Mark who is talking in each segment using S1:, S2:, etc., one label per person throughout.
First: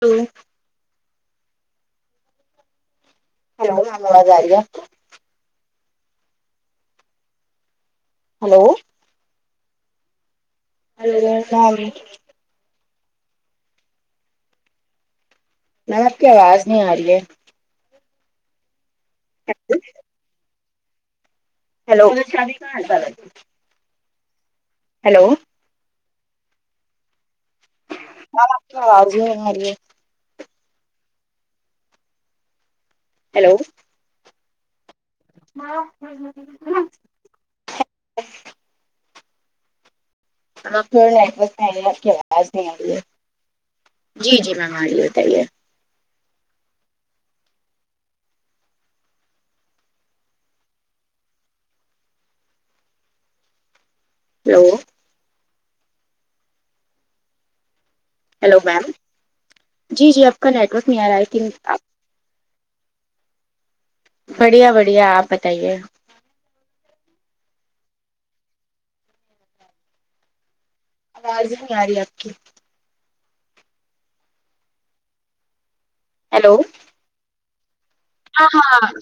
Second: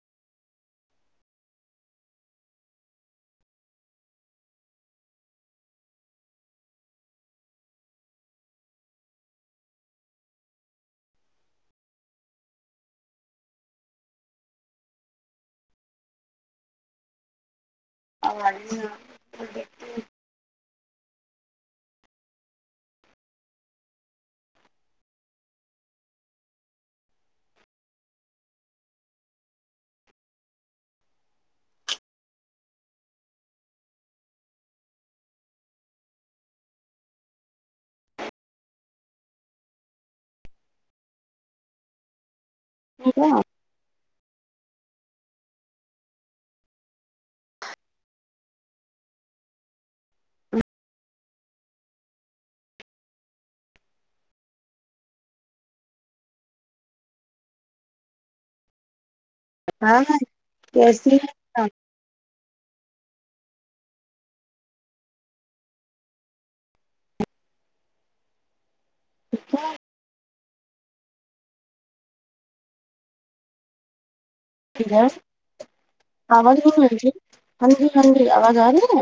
S1: تو ہیلو آواز آرہی آپ کو ہلو ہیلو [unintelligible] میم آپ کی آواز نہیں آ رہی ہے
S2: اب آری نہ
S1: [unintelligible] ہیلو شی [unintelligible] ہیلو میم آپ کی آواز ہی نہیں آری ہے ہیلو ہاں [unintelligible] میںم آپ کو نیٹورک نہیں ہے آپ کی آواز نہیں آرہی ہے جی جی میم آ رہی ہے بتائیے ہیلو ہیلو میم جی جی آپ کا نیٹورک نہیں آ رہا
S2: کیسی ہے
S1: ہےلیکن آپ بڑھیا بڑھیا آپ بتائیے
S2: اچھا
S1: آواز نہیں آ رہی آپ کی
S2: ٹھیک ہے
S1: ہیلو
S2: آواز ہاں جی ہاں جی ہاں جی
S1: ہاں
S2: آواز
S1: ہاں
S2: آ رہی ہے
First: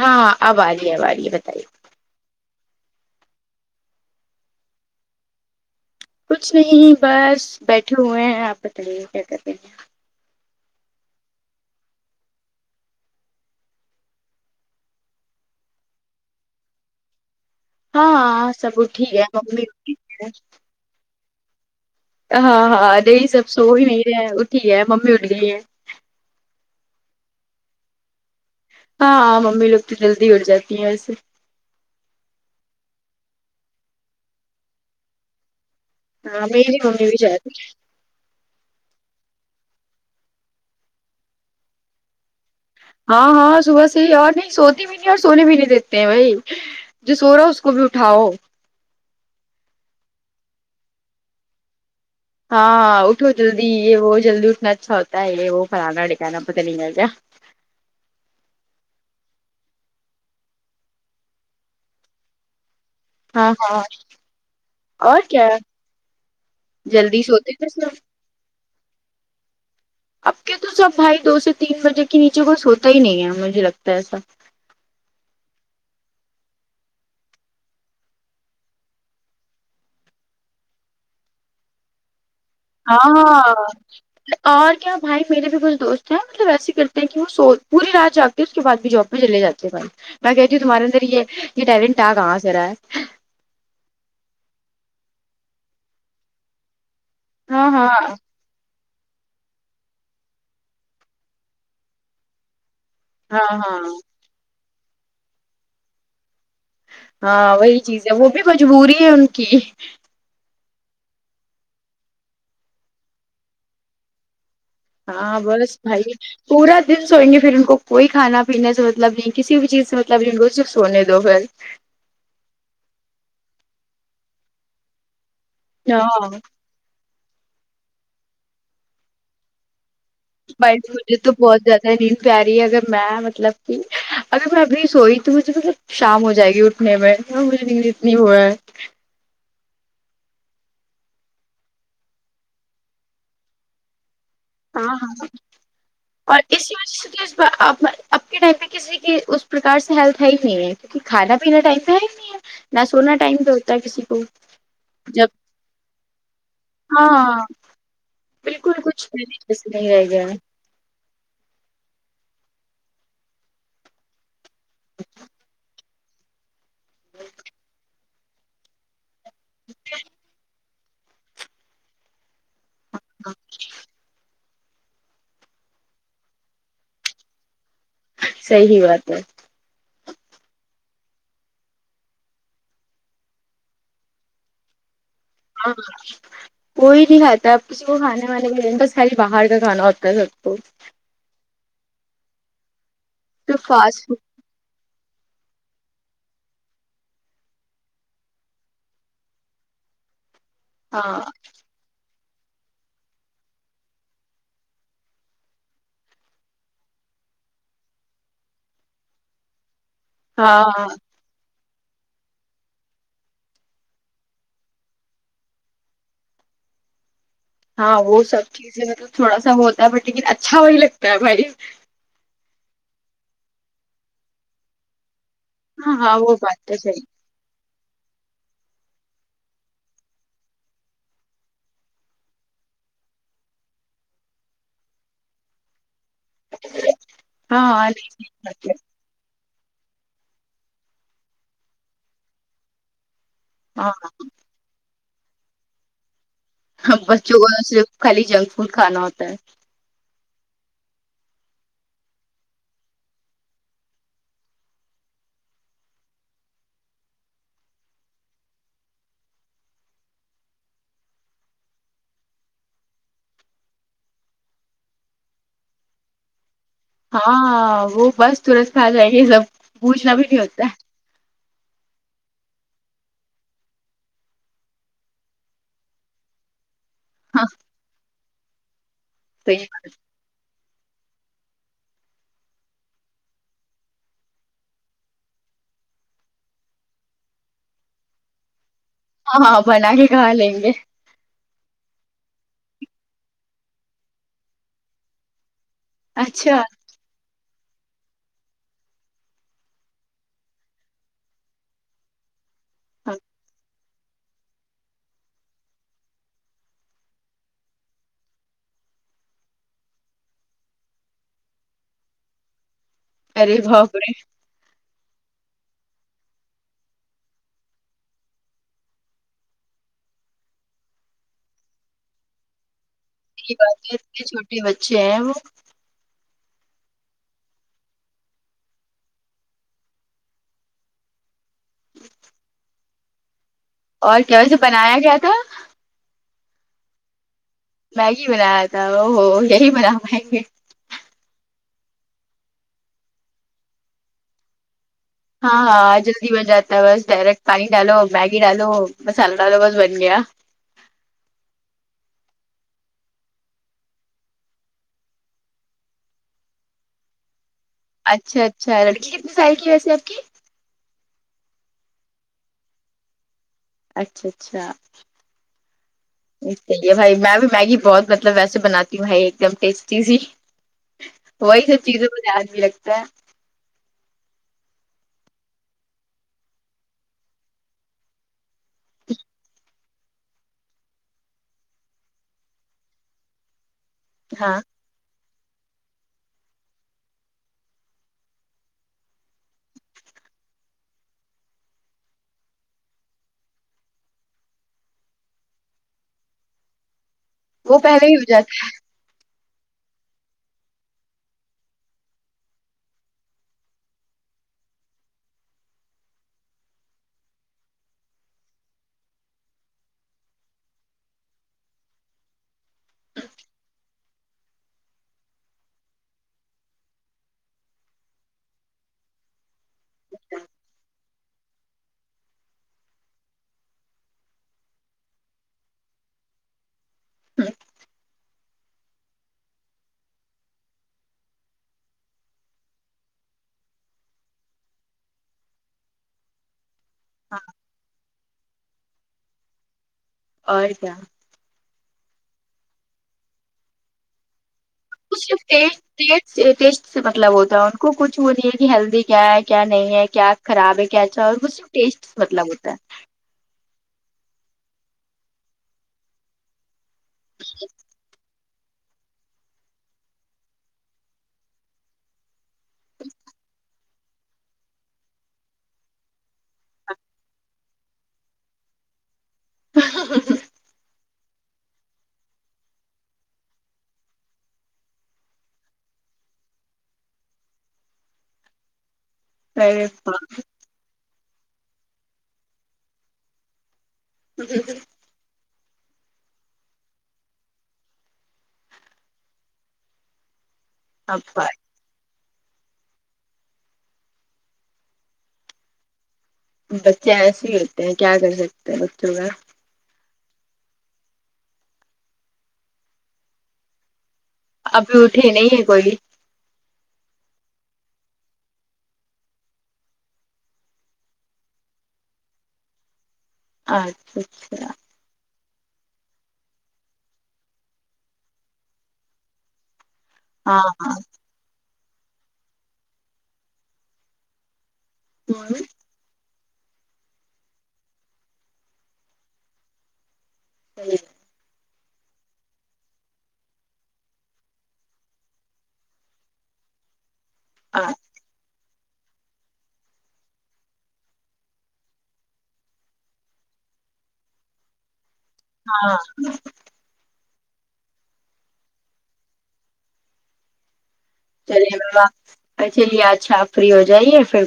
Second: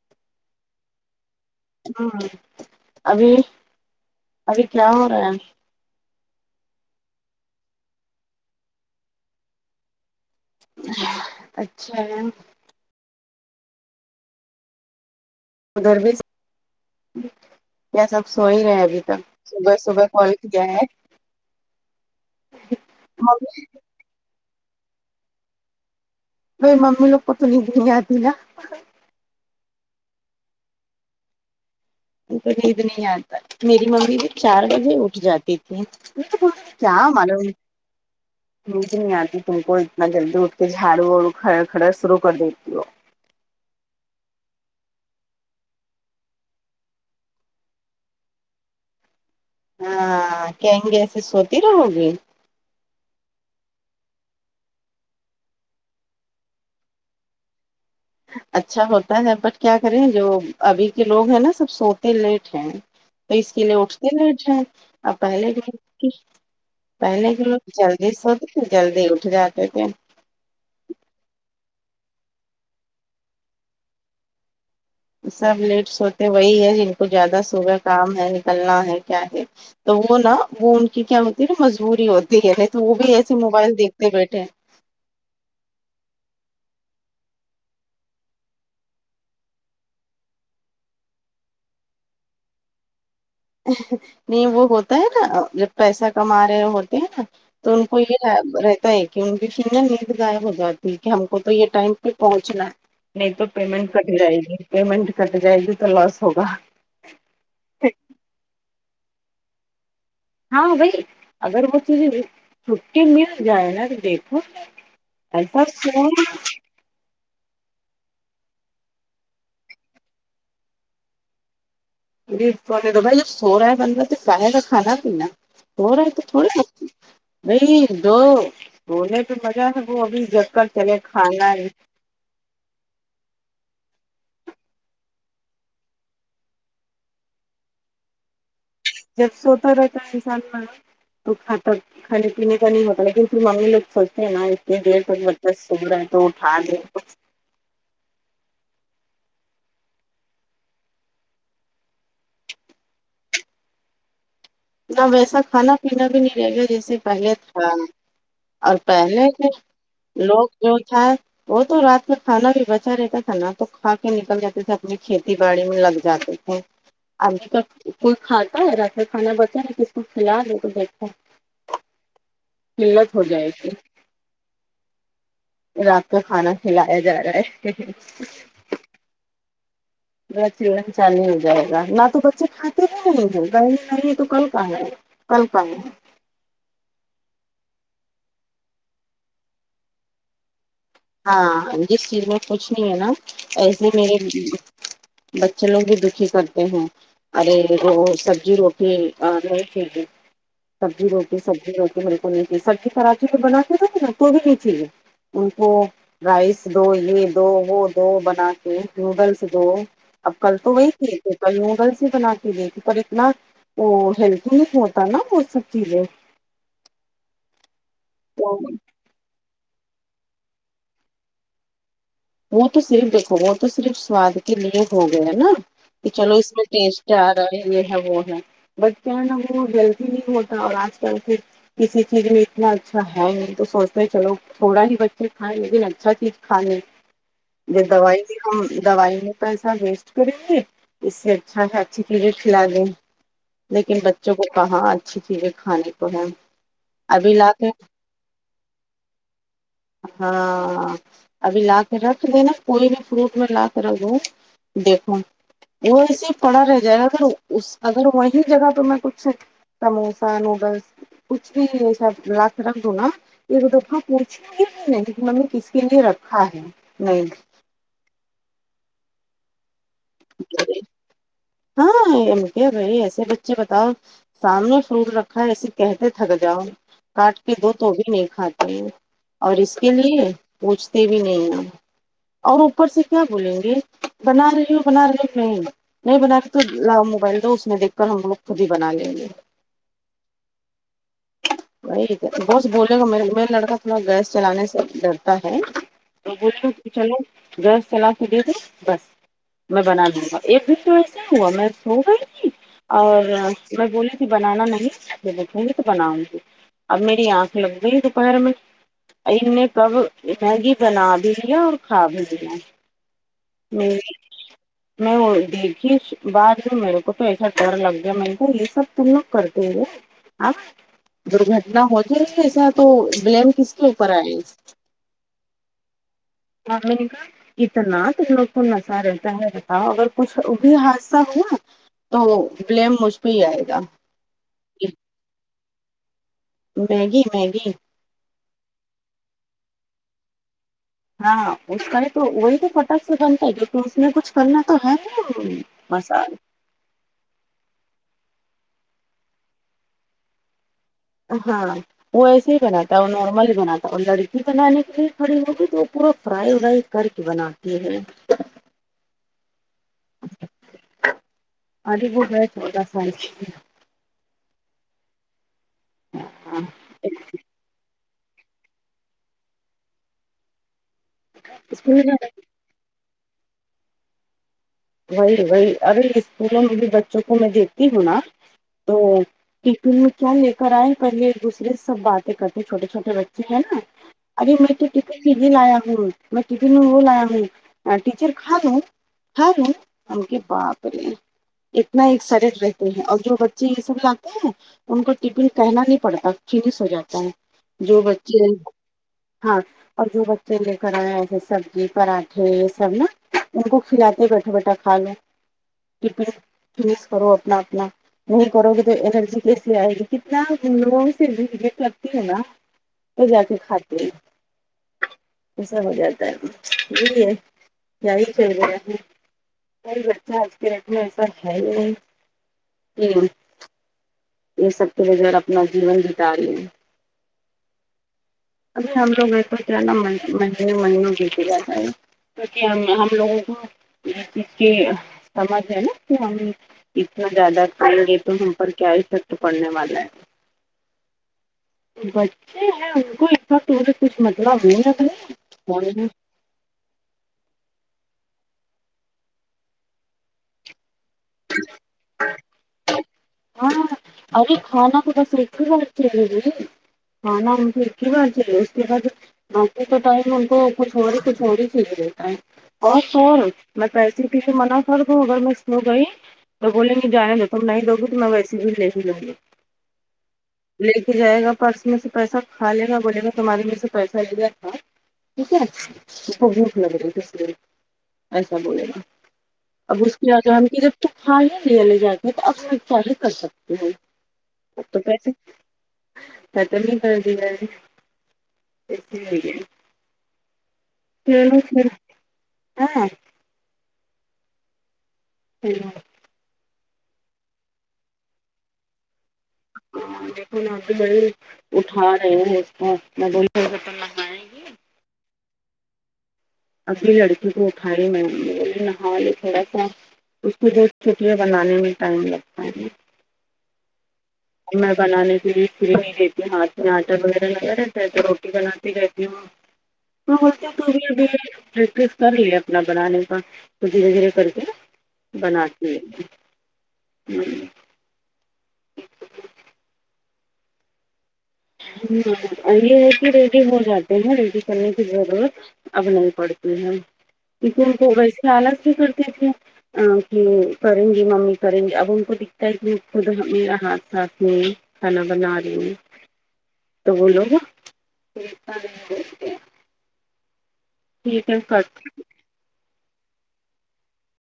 S1: ہاں ہاں آب آ رہی ہے آب آ رہی ہے بتائیے
S2: ہ ابھی ابھی کیا ہو رہا ہے
S1: کچھ نہیں بس بیٹھے ہوئے ہیں آپ بتائیے کیا کر رہی گے
S2: اچھا ادھر بھی کیا
S1: ہاں
S2: سب سو
S1: ہاں
S2: ہی رہے
S1: سب
S2: ہیں ابھی
S1: اٹھی
S2: تک
S1: گئے ممی
S2: صبح
S1: اٹھی
S2: صبح
S1: گئے
S2: کل کیا ہے
S1: ہاں ہاں دی سب سو ہی نہیں رہے اٹھی ہے ممی آٹھ گئ ہے
S2: بی ممی لوگ کو تو نیند نہیں آتی نا
S1: ہاں ممی لوگ تو جلدی اٹھ جاتی ہیں ویسے
S2: تو نیند نہیں آتا میری ممی بھی چار بجے اٹھ جاتی تھی
S1: ہاں میری
S2: کیا
S1: ممی بھی
S2: معلوم
S1: شاید
S2: نیند نہیں آتی تم کو اتنا جلدی اٹھ کے جھاڑو اوھڑ کھڑا شرو کر دیتی ہو
S1: ہاں ہاں صبح سے ہی اور نہیں سوتے بھی نہیں اور سونے بھی نہیں دیتے ہیں بھائی جو سو رہا ہو اس کو بھی اٹھاؤ
S2: ہاں کہیں گے ایسے سوتی رہو گی
S1: ہاں اٹھو جلدی یہ وہ جلدی اٹھنا اچھا ہوتا ہے یہ وہ فلانا ٹکانا پتا نہیں ہے کیا
S2: اچھا ہوتا ہے جب بٹ کیا کریں جو ابھی کے لوگ ہیں نا سب سوتے لیٹ ہیں تو اس
S1: ہاں
S2: کے لیے
S1: ہاں
S2: اٹھتے لر جائ
S1: اور
S2: اپ
S1: کیا
S2: پہلے بھی
S1: جلدی
S2: پہلے کے
S1: سوتے تھے
S2: لوگ
S1: سب
S2: جلدی سوتے تھے جلدی اٹھ جاتے تھے
S1: اب کے تو سب بھائی دو سے تین بجے کے نیچے کوئی سوتا ہی نہیں ہے مجھے لگتا ہے ایسا
S2: سب لیٹ سوتے وہی ہے جن کو زیادہ صبح کام ہے نکلنا ہے کیا ہے تو وہ نا وہ ان کی کیا ہوتی ہے نا مجبوری ہوتی ہے تو وہ بھی
S1: ہاں
S2: ایسے موبائل دیکھتے بیٹھے ہیں
S1: ہاں اور کیا بھائی میرے بھی کچھ دوست ہیں مطلب ایسے کرتے ہیں کہ وہ سو پوری رات جاگتے اس کے بعد بھی جاب پہ چلے جاتے ہیں بھائی میں کہتی تمہارے اندر یہ ٹیلنٹ آ کہاں سے رہا ہے
S2: نہیں وہ ہوتا ہے نا جب پیسہ کما رہے وہ ہوتے ہیں نا
S1: ہاں
S2: تو ان کو ہی
S1: ہاں
S2: رہتا ہے کہ ان کی نیند گائب ہو جاتی ہے کہ ہم کو تو یہ ٹائم پہ پہنچنا ہے نہیں تو
S1: ہاں ہاں
S2: پیمنٹ کٹ جائے گی پیمنٹ کٹ جائے گی تو لاس ہوگا
S1: ہاں وہی چیز ہے وہ بھی مجبوری ہے ان کی
S2: ہاں بھائی اگر وہ تجے چھٹی مل جائے نا تو دیکھو
S1: ہاں
S2: ایسا
S1: بس بھائی
S2: سو
S1: پورا دن سوئیں گے پھر ان کوئی کھانا پینے سے مطلب نہیں کسی بھی چیز سے مطلب نہیں ان کو صرف سونے دو پھر
S2: یہ دو بھائی جب سو رہا ہے بندا رہا تو پاہے گا کھانا پینا سو رہا ہے تو
S1: ہاں
S2: تھوڑے ب نہیں دو رونے تو مزہ ہے وہ ابھی جگ کر
S1: بھائی
S2: چلے
S1: مجھے تو
S2: کھانا
S1: بہت
S2: ہے
S1: زیادہ نیند پیاری ہے اگر میں مطلب کہ اگر میں ابھی سوئی تو مجھے مطلب شام ہو جائے گی [unintelligible]
S2: جب سوتا رہتا ہے انسان میں تو کھاتا کھانے پینے کا نہیں ہوتا لیکن پھر ممی لوگ سوچتے ہیں نا یہ
S1: ہاں
S2: دیر تک لڑکا سو رہا تو اٹھا دے لاؤ
S1: آپ اب کے ٹائم پہ کسی کی اس پرکار سے ہیلتھ ہے ہی نہیں ہے کیونکہ کھانا پینے ٹائم پہ ہے ہی نہیں ہے نہ سونا ٹائم پہ ہوتا ہے کسی کو
S2: نہ
S1: جب
S2: ویسا کھانا پینا بھی نہیں رہے گا جیسے پہلے
S1: ہاں
S2: تھا اور
S1: بالکل کچھ
S2: پہلے
S1: جیسے نہیں رہ گیا
S2: لوگ
S1: ہے،
S2: جو تھا وہ تو رات میں کھانا بھی بچا رہتا تھا نا تو کھا کے نکل جاتا اپنی کھیتی باڑی میں لگ جاتے تھے ابھی کا کوئی کھاتا ہے رات کھانا ب کھلا دو تو دیکھو کلت ہو جائے گی رات کو کھانا کھلایا جا رہا ہے
S1: صحیح بات ہے
S2: بچڑن چالی ہو جائے گا نہ تو بچے کھاتے ہی کہ نہیں تو کل کہاں کل کہاں
S1: ہاں
S2: ہے
S1: کوئی نہیں کھاتا ہے آپ کسی کو کھانے وانے کے بس خالی باہر کا کھانا ہوتا ہے سب کو
S2: ہاں جس چیز میں کچھ نہیں ہے نا
S1: تو
S2: ایسے
S1: فاسٹ
S2: میرے
S1: فوڈ
S2: بچے لوگ ہی دکھی کرتے ہیں ارے وہ سبزی روٹی نہیں س سبزی
S1: ہاں
S2: روٹی سبزی روٹی بلکل نہیں چاہیے سبزی پراٹھے بناتے ہے نا تو بھی نہیں چاہیے ان کو رائس دو یہ دو وہ دو بنا کے نوڈلس دو اب کل تو
S1: ہاں
S2: وہی تھی نوڈلس ہی بنا کے دیتی پر اتنا وہ ہیلھتی نہیں ہوتا نا وہ سب چیزیں
S1: ہاں وہ سب
S2: تو
S1: چیزیں مطلب تھوڑا سا وہ ہوتا ہے بٹ لیکن اچھا وہی لگتا ہے بھائی
S2: وہ تو صرف دیکھو وہ تو صرف سواد کے لیے ہو گیا نا
S1: ہاں
S2: کہ
S1: ہاں
S2: چلو
S1: وہ
S2: اس میں
S1: بات تو
S2: ٹیسٹ
S1: صحیح
S2: آ یہ ہے وہ ہے بٹ کیا ہے نا وہ جلدی نہیں ہوتا اور آج کل پھر کسی چیز میں اتنا اچھا ہے نہیں تو سوچتے چلو تھوڑا ہی بچے کھائیں لیکن اچھا چیز کھا لے
S1: ہے، ہاں ہاں
S2: ج
S1: نہیں
S2: دوائی بھی
S1: صحیح
S2: ہم
S1: بات ہے،
S2: دوائی میں پیسہ ویسٹ کریں گے اس سے اچھا سے اچھی چیزیں کھلا دیں
S1: ہاں
S2: لیکن بچوں کو کہاں اچھی چیزیں کھانے کو ہے ابھی
S1: بچوں کو
S2: لا کے
S1: صرف خالی جنک فوڈ کھانا ہوتا ہے
S2: ہاں ابھی لاک رکھ دینا کوئی بھی فروٹ میں لا کر رکھ دو دیکھو وہ ایسے ہی پڑا رہ جائے گا اگر اس اگر وہی جگہ پہ میں کچھ سموسا نوڈلس کچھ بھی ایسا لا کے رکھ دو نا ایک دفعہ پوچھی گی نے ہم نے کس کے لیے رکھا ہے نہیں
S1: ہاں وہ بس ترنت کھاں جائے گے یہ سب پوچھنا بھی نہیں ہوتا
S2: ہاں کیا بھائی ایسے بچے بتاؤ سامنے فروٹ رکھا ہے ایے کہتے تھک جاؤ کاٹ
S1: ہاں
S2: کے دو تو بھی نہیں کھاتے ہیں اور
S1: صحیح
S2: اس کے لیے پوچھتے بھی نہیں ہیں اور اوپر سے کیا بولیں گے بنا رہی ہ ہو بنا رہی ہو نہیں نہیں بنا کے تو لا موبائل دو اس میں دیکھ کر ہم لوگ خود ہی بنا لیں گے
S1: ہاں ہاں بنا کے کھا لیں گے
S2: وہی بس بولے گا میرا لڑکا تھوڑا گیس چلانے سے ڈرتا ہے تو بولے
S1: اچھا
S2: گا چلو گیس چلا کے دے دو بس میں بنا دوں گا ایک پھر تو ایسا ہوا میں سو گئی تھی اور میں بولی تھی بنانا نہیں جب اٹھوں گی تو بناؤں گی اب میری آنکھ لگ گئی ہے دوپہر میں ان نے کب میگی بنا بھی دیا اور کھا بھی دیا
S1: ارے باب رہے
S2: میں وہ دیکھی بعد میں میرے کو تو ایسا ڈر لگ گیا مینے کہاں تو یہ سب تم لوگ کرتےے ہاں درگھٹنا ہو جائے ایسا تو بلیم
S1: کی
S2: کس کے
S1: بات ہے
S2: اوپر
S1: اتنے
S2: آیے گا
S1: چھوٹے بچے ہیں وہ
S2: کتنا لوگ کو نشہ رہتا ہے بتاؤ اگر کچھ بھی حادثہ ہوا تو بلیم مجھ پہ ہی آئے گا
S1: اور کیا کہ بنایا کیا تھا
S2: میگی میگی
S1: میگی بنایا تھا او ہو یہی بنا پائیں گے
S2: ہاں اس کا ہی تو وہی تو فٹک سے بنتا ہے جوکہ اس میں کچھ کرنا تو ہے نا
S1: ہاں ہاں جلدی
S2: مسال
S1: بن جاتا بس ڈائریکٹ پانی ڈالو میگی ڈالو مسالا ڈالو بس بن گیا
S2: ہاں وہ ایسے ہی بناتا ہے وہ نارمل بناتا ہے اور لڑکی بنانے کے لیے کھڑی ہوگی تو وہ پورا فرائی ہو رہا کر کے بناان
S1: اچھا اچھا لڑکی کتنی سال کی ویسیے آپ کی
S2: ابھی وہ ہیں چودہ سال کی
S1: اچھا اچھا
S2: ہاں
S1: صحیح ہے بھائی میں بھی میگی بہت مطلب ویسے بناتی ہوںائی ایک دم ٹیسٹی سی وہی سب
S2: اسکول
S1: چیزیں
S2: میں
S1: مجھے یاد بھی لگتا ہے
S2: وہی وہی ابھی اسکولوں میں بھی بچوں کو میں دیکتی ہوں نا تو تم کیا لے کر آئے پہلے ایک دوسرے سے سب باتیں کرتے چھوٹے چھوٹے بچے ہیں نا ابھی
S1: ہاں
S2: میں ٹفن میں یہ لایا ہوں میں ٹفن میں وہ لایا ہوں ٹیچر کھا لوں کھالوں ہم کہے باپ رے اتنا ایکسائڈڈ رہتے ہیں اور جو بچے یہ سب لاتے ہیں ان کو ٹفن کہنا نہیں پڑتا فینس ہو جاتا
S1: وہ
S2: ہے جو
S1: پہلے ہی ہو
S2: بچے
S1: جاتا
S2: ہاں اور جو بچے لے کرایا ایسے سبزی پراٹھے یہ سب نا ان کو کھلاتے بیٹھا بیٹھا کھالو ٹفن فینش کرو اپنا اپنا نہیں کرو گے تو الرجی کیسے آئے گی کتنا لوگوں سے لگتی ہے نا وہ جا کے کھاتے ہیں ایسا ہو جاتا ہے یہی ہے کیا ہی چل گیا ہے بھائی بچہ آج کے ریٹ میں ایسا ہے ہی نہیں کہ یہ سب کے بغیر اپنا جیون جتا لے
S1: ہاں
S2: ابھی ہم لگ م ہے نا مہی مہی بھیچے جاتا ہے [unintelligible] کیونکہ ہم ہم لوگوں کو اس چیز کی سمجھ ہے نا کہ ہم اتنا
S1: ہاں
S2: زیادہ کریں گے تو ہم پر کیا افیکٹ پڑنے والا ہے
S1: اور کیا
S2: بچے ہیں ان کو ان سے کچھ مطلب نہیں نا
S1: [unintelligible] ٹیسٹ سے مطلب ہوتا ہے ان کو کچھ وہ نہیں ہے کہ ہیلدی کیا ہے کیا نہیں ہے کیا خراب ہے کیااچھا اور اس ٹیسٹ مطلب ہوتا ہے
S2: ہاں ارے کھانا کڑا [unintelligible] سھتیی ہاں نا ہم تو ایک ہی بات چاہ اس کے بعد باقی کا ٹائم ان کو کچھ اور ہی کچھ اور ہی چاہیے رہتا ہے اور سر میں پیسے کے لیے منع کر دوں اگر میں سو گئی تو بولیں گی جانے دو تم نہیں دو گی تم ویسی بھی لے ہی لوں گی لے کے جائے گا پرس میں سے پیسہ کھا لے گا بولے گا تمہارے میں سے پیسہ لیا تھا ٹھیک ہے تو بوکھ لگ گے کس ایسا بولے گا
S1: ہے ارے
S2: اب [unintelligible]
S1: جی
S2: تو پیسے تو نہیں کر د گاے
S1: باپ باپ،
S2: [unintelligible] ہوں
S1: بچے ایسے ہی ہوتے ہیں کیا کر سکتے ہیں بچوں کا
S2: ہاں دیکھو اگے بڑے اٹھا رہے اسکو [unintelligible]
S1: ابھی اٹھی نہیں ہے کوئی بھی
S2: اگلی لڑکی کو اٹھاے میں نے بولے نہالے تھوڑا سا اس کو بہ چٹیاں بنانے میں ٹائم لگتا ہے
S1: اچھا اچھا
S2: میں بنانے کے لیے کری نہیں دیتی ہوں ہاتھ میں آٹا وغیرہ لگا رہتا ہے تو روٹی بناتی رہتی ہوں
S1: ہاں
S2: [unintelligible] تو بھی پریکٹس کر لی اپنا بنانے کا تو دھیرے دھیرے کر کے
S1: ہاں
S2: بنا جی جی ہمم
S1: سہی ہے
S2: یہ ہے کہ ریڈی ہو جاتے ہیں ریڈی کرنے کی ضرورت اب نہیں پڑتی ہیں کیونکہ ان
S1: ہاں
S2: کو ویسے الگ بھی کرتے تھے ا کہ کریں گی ممی کریں گی اب ان کو دکھتا ہے کہ خود میرا ہاتھ ساتھ میں کھانا بنا رہی ہیں
S1: ہاں
S2: تو بولو گا ٹھیک ہے
S1: چلیے
S2: کٹ
S1: بابا چلیے اچھا آپ فری ہو جائیے پھر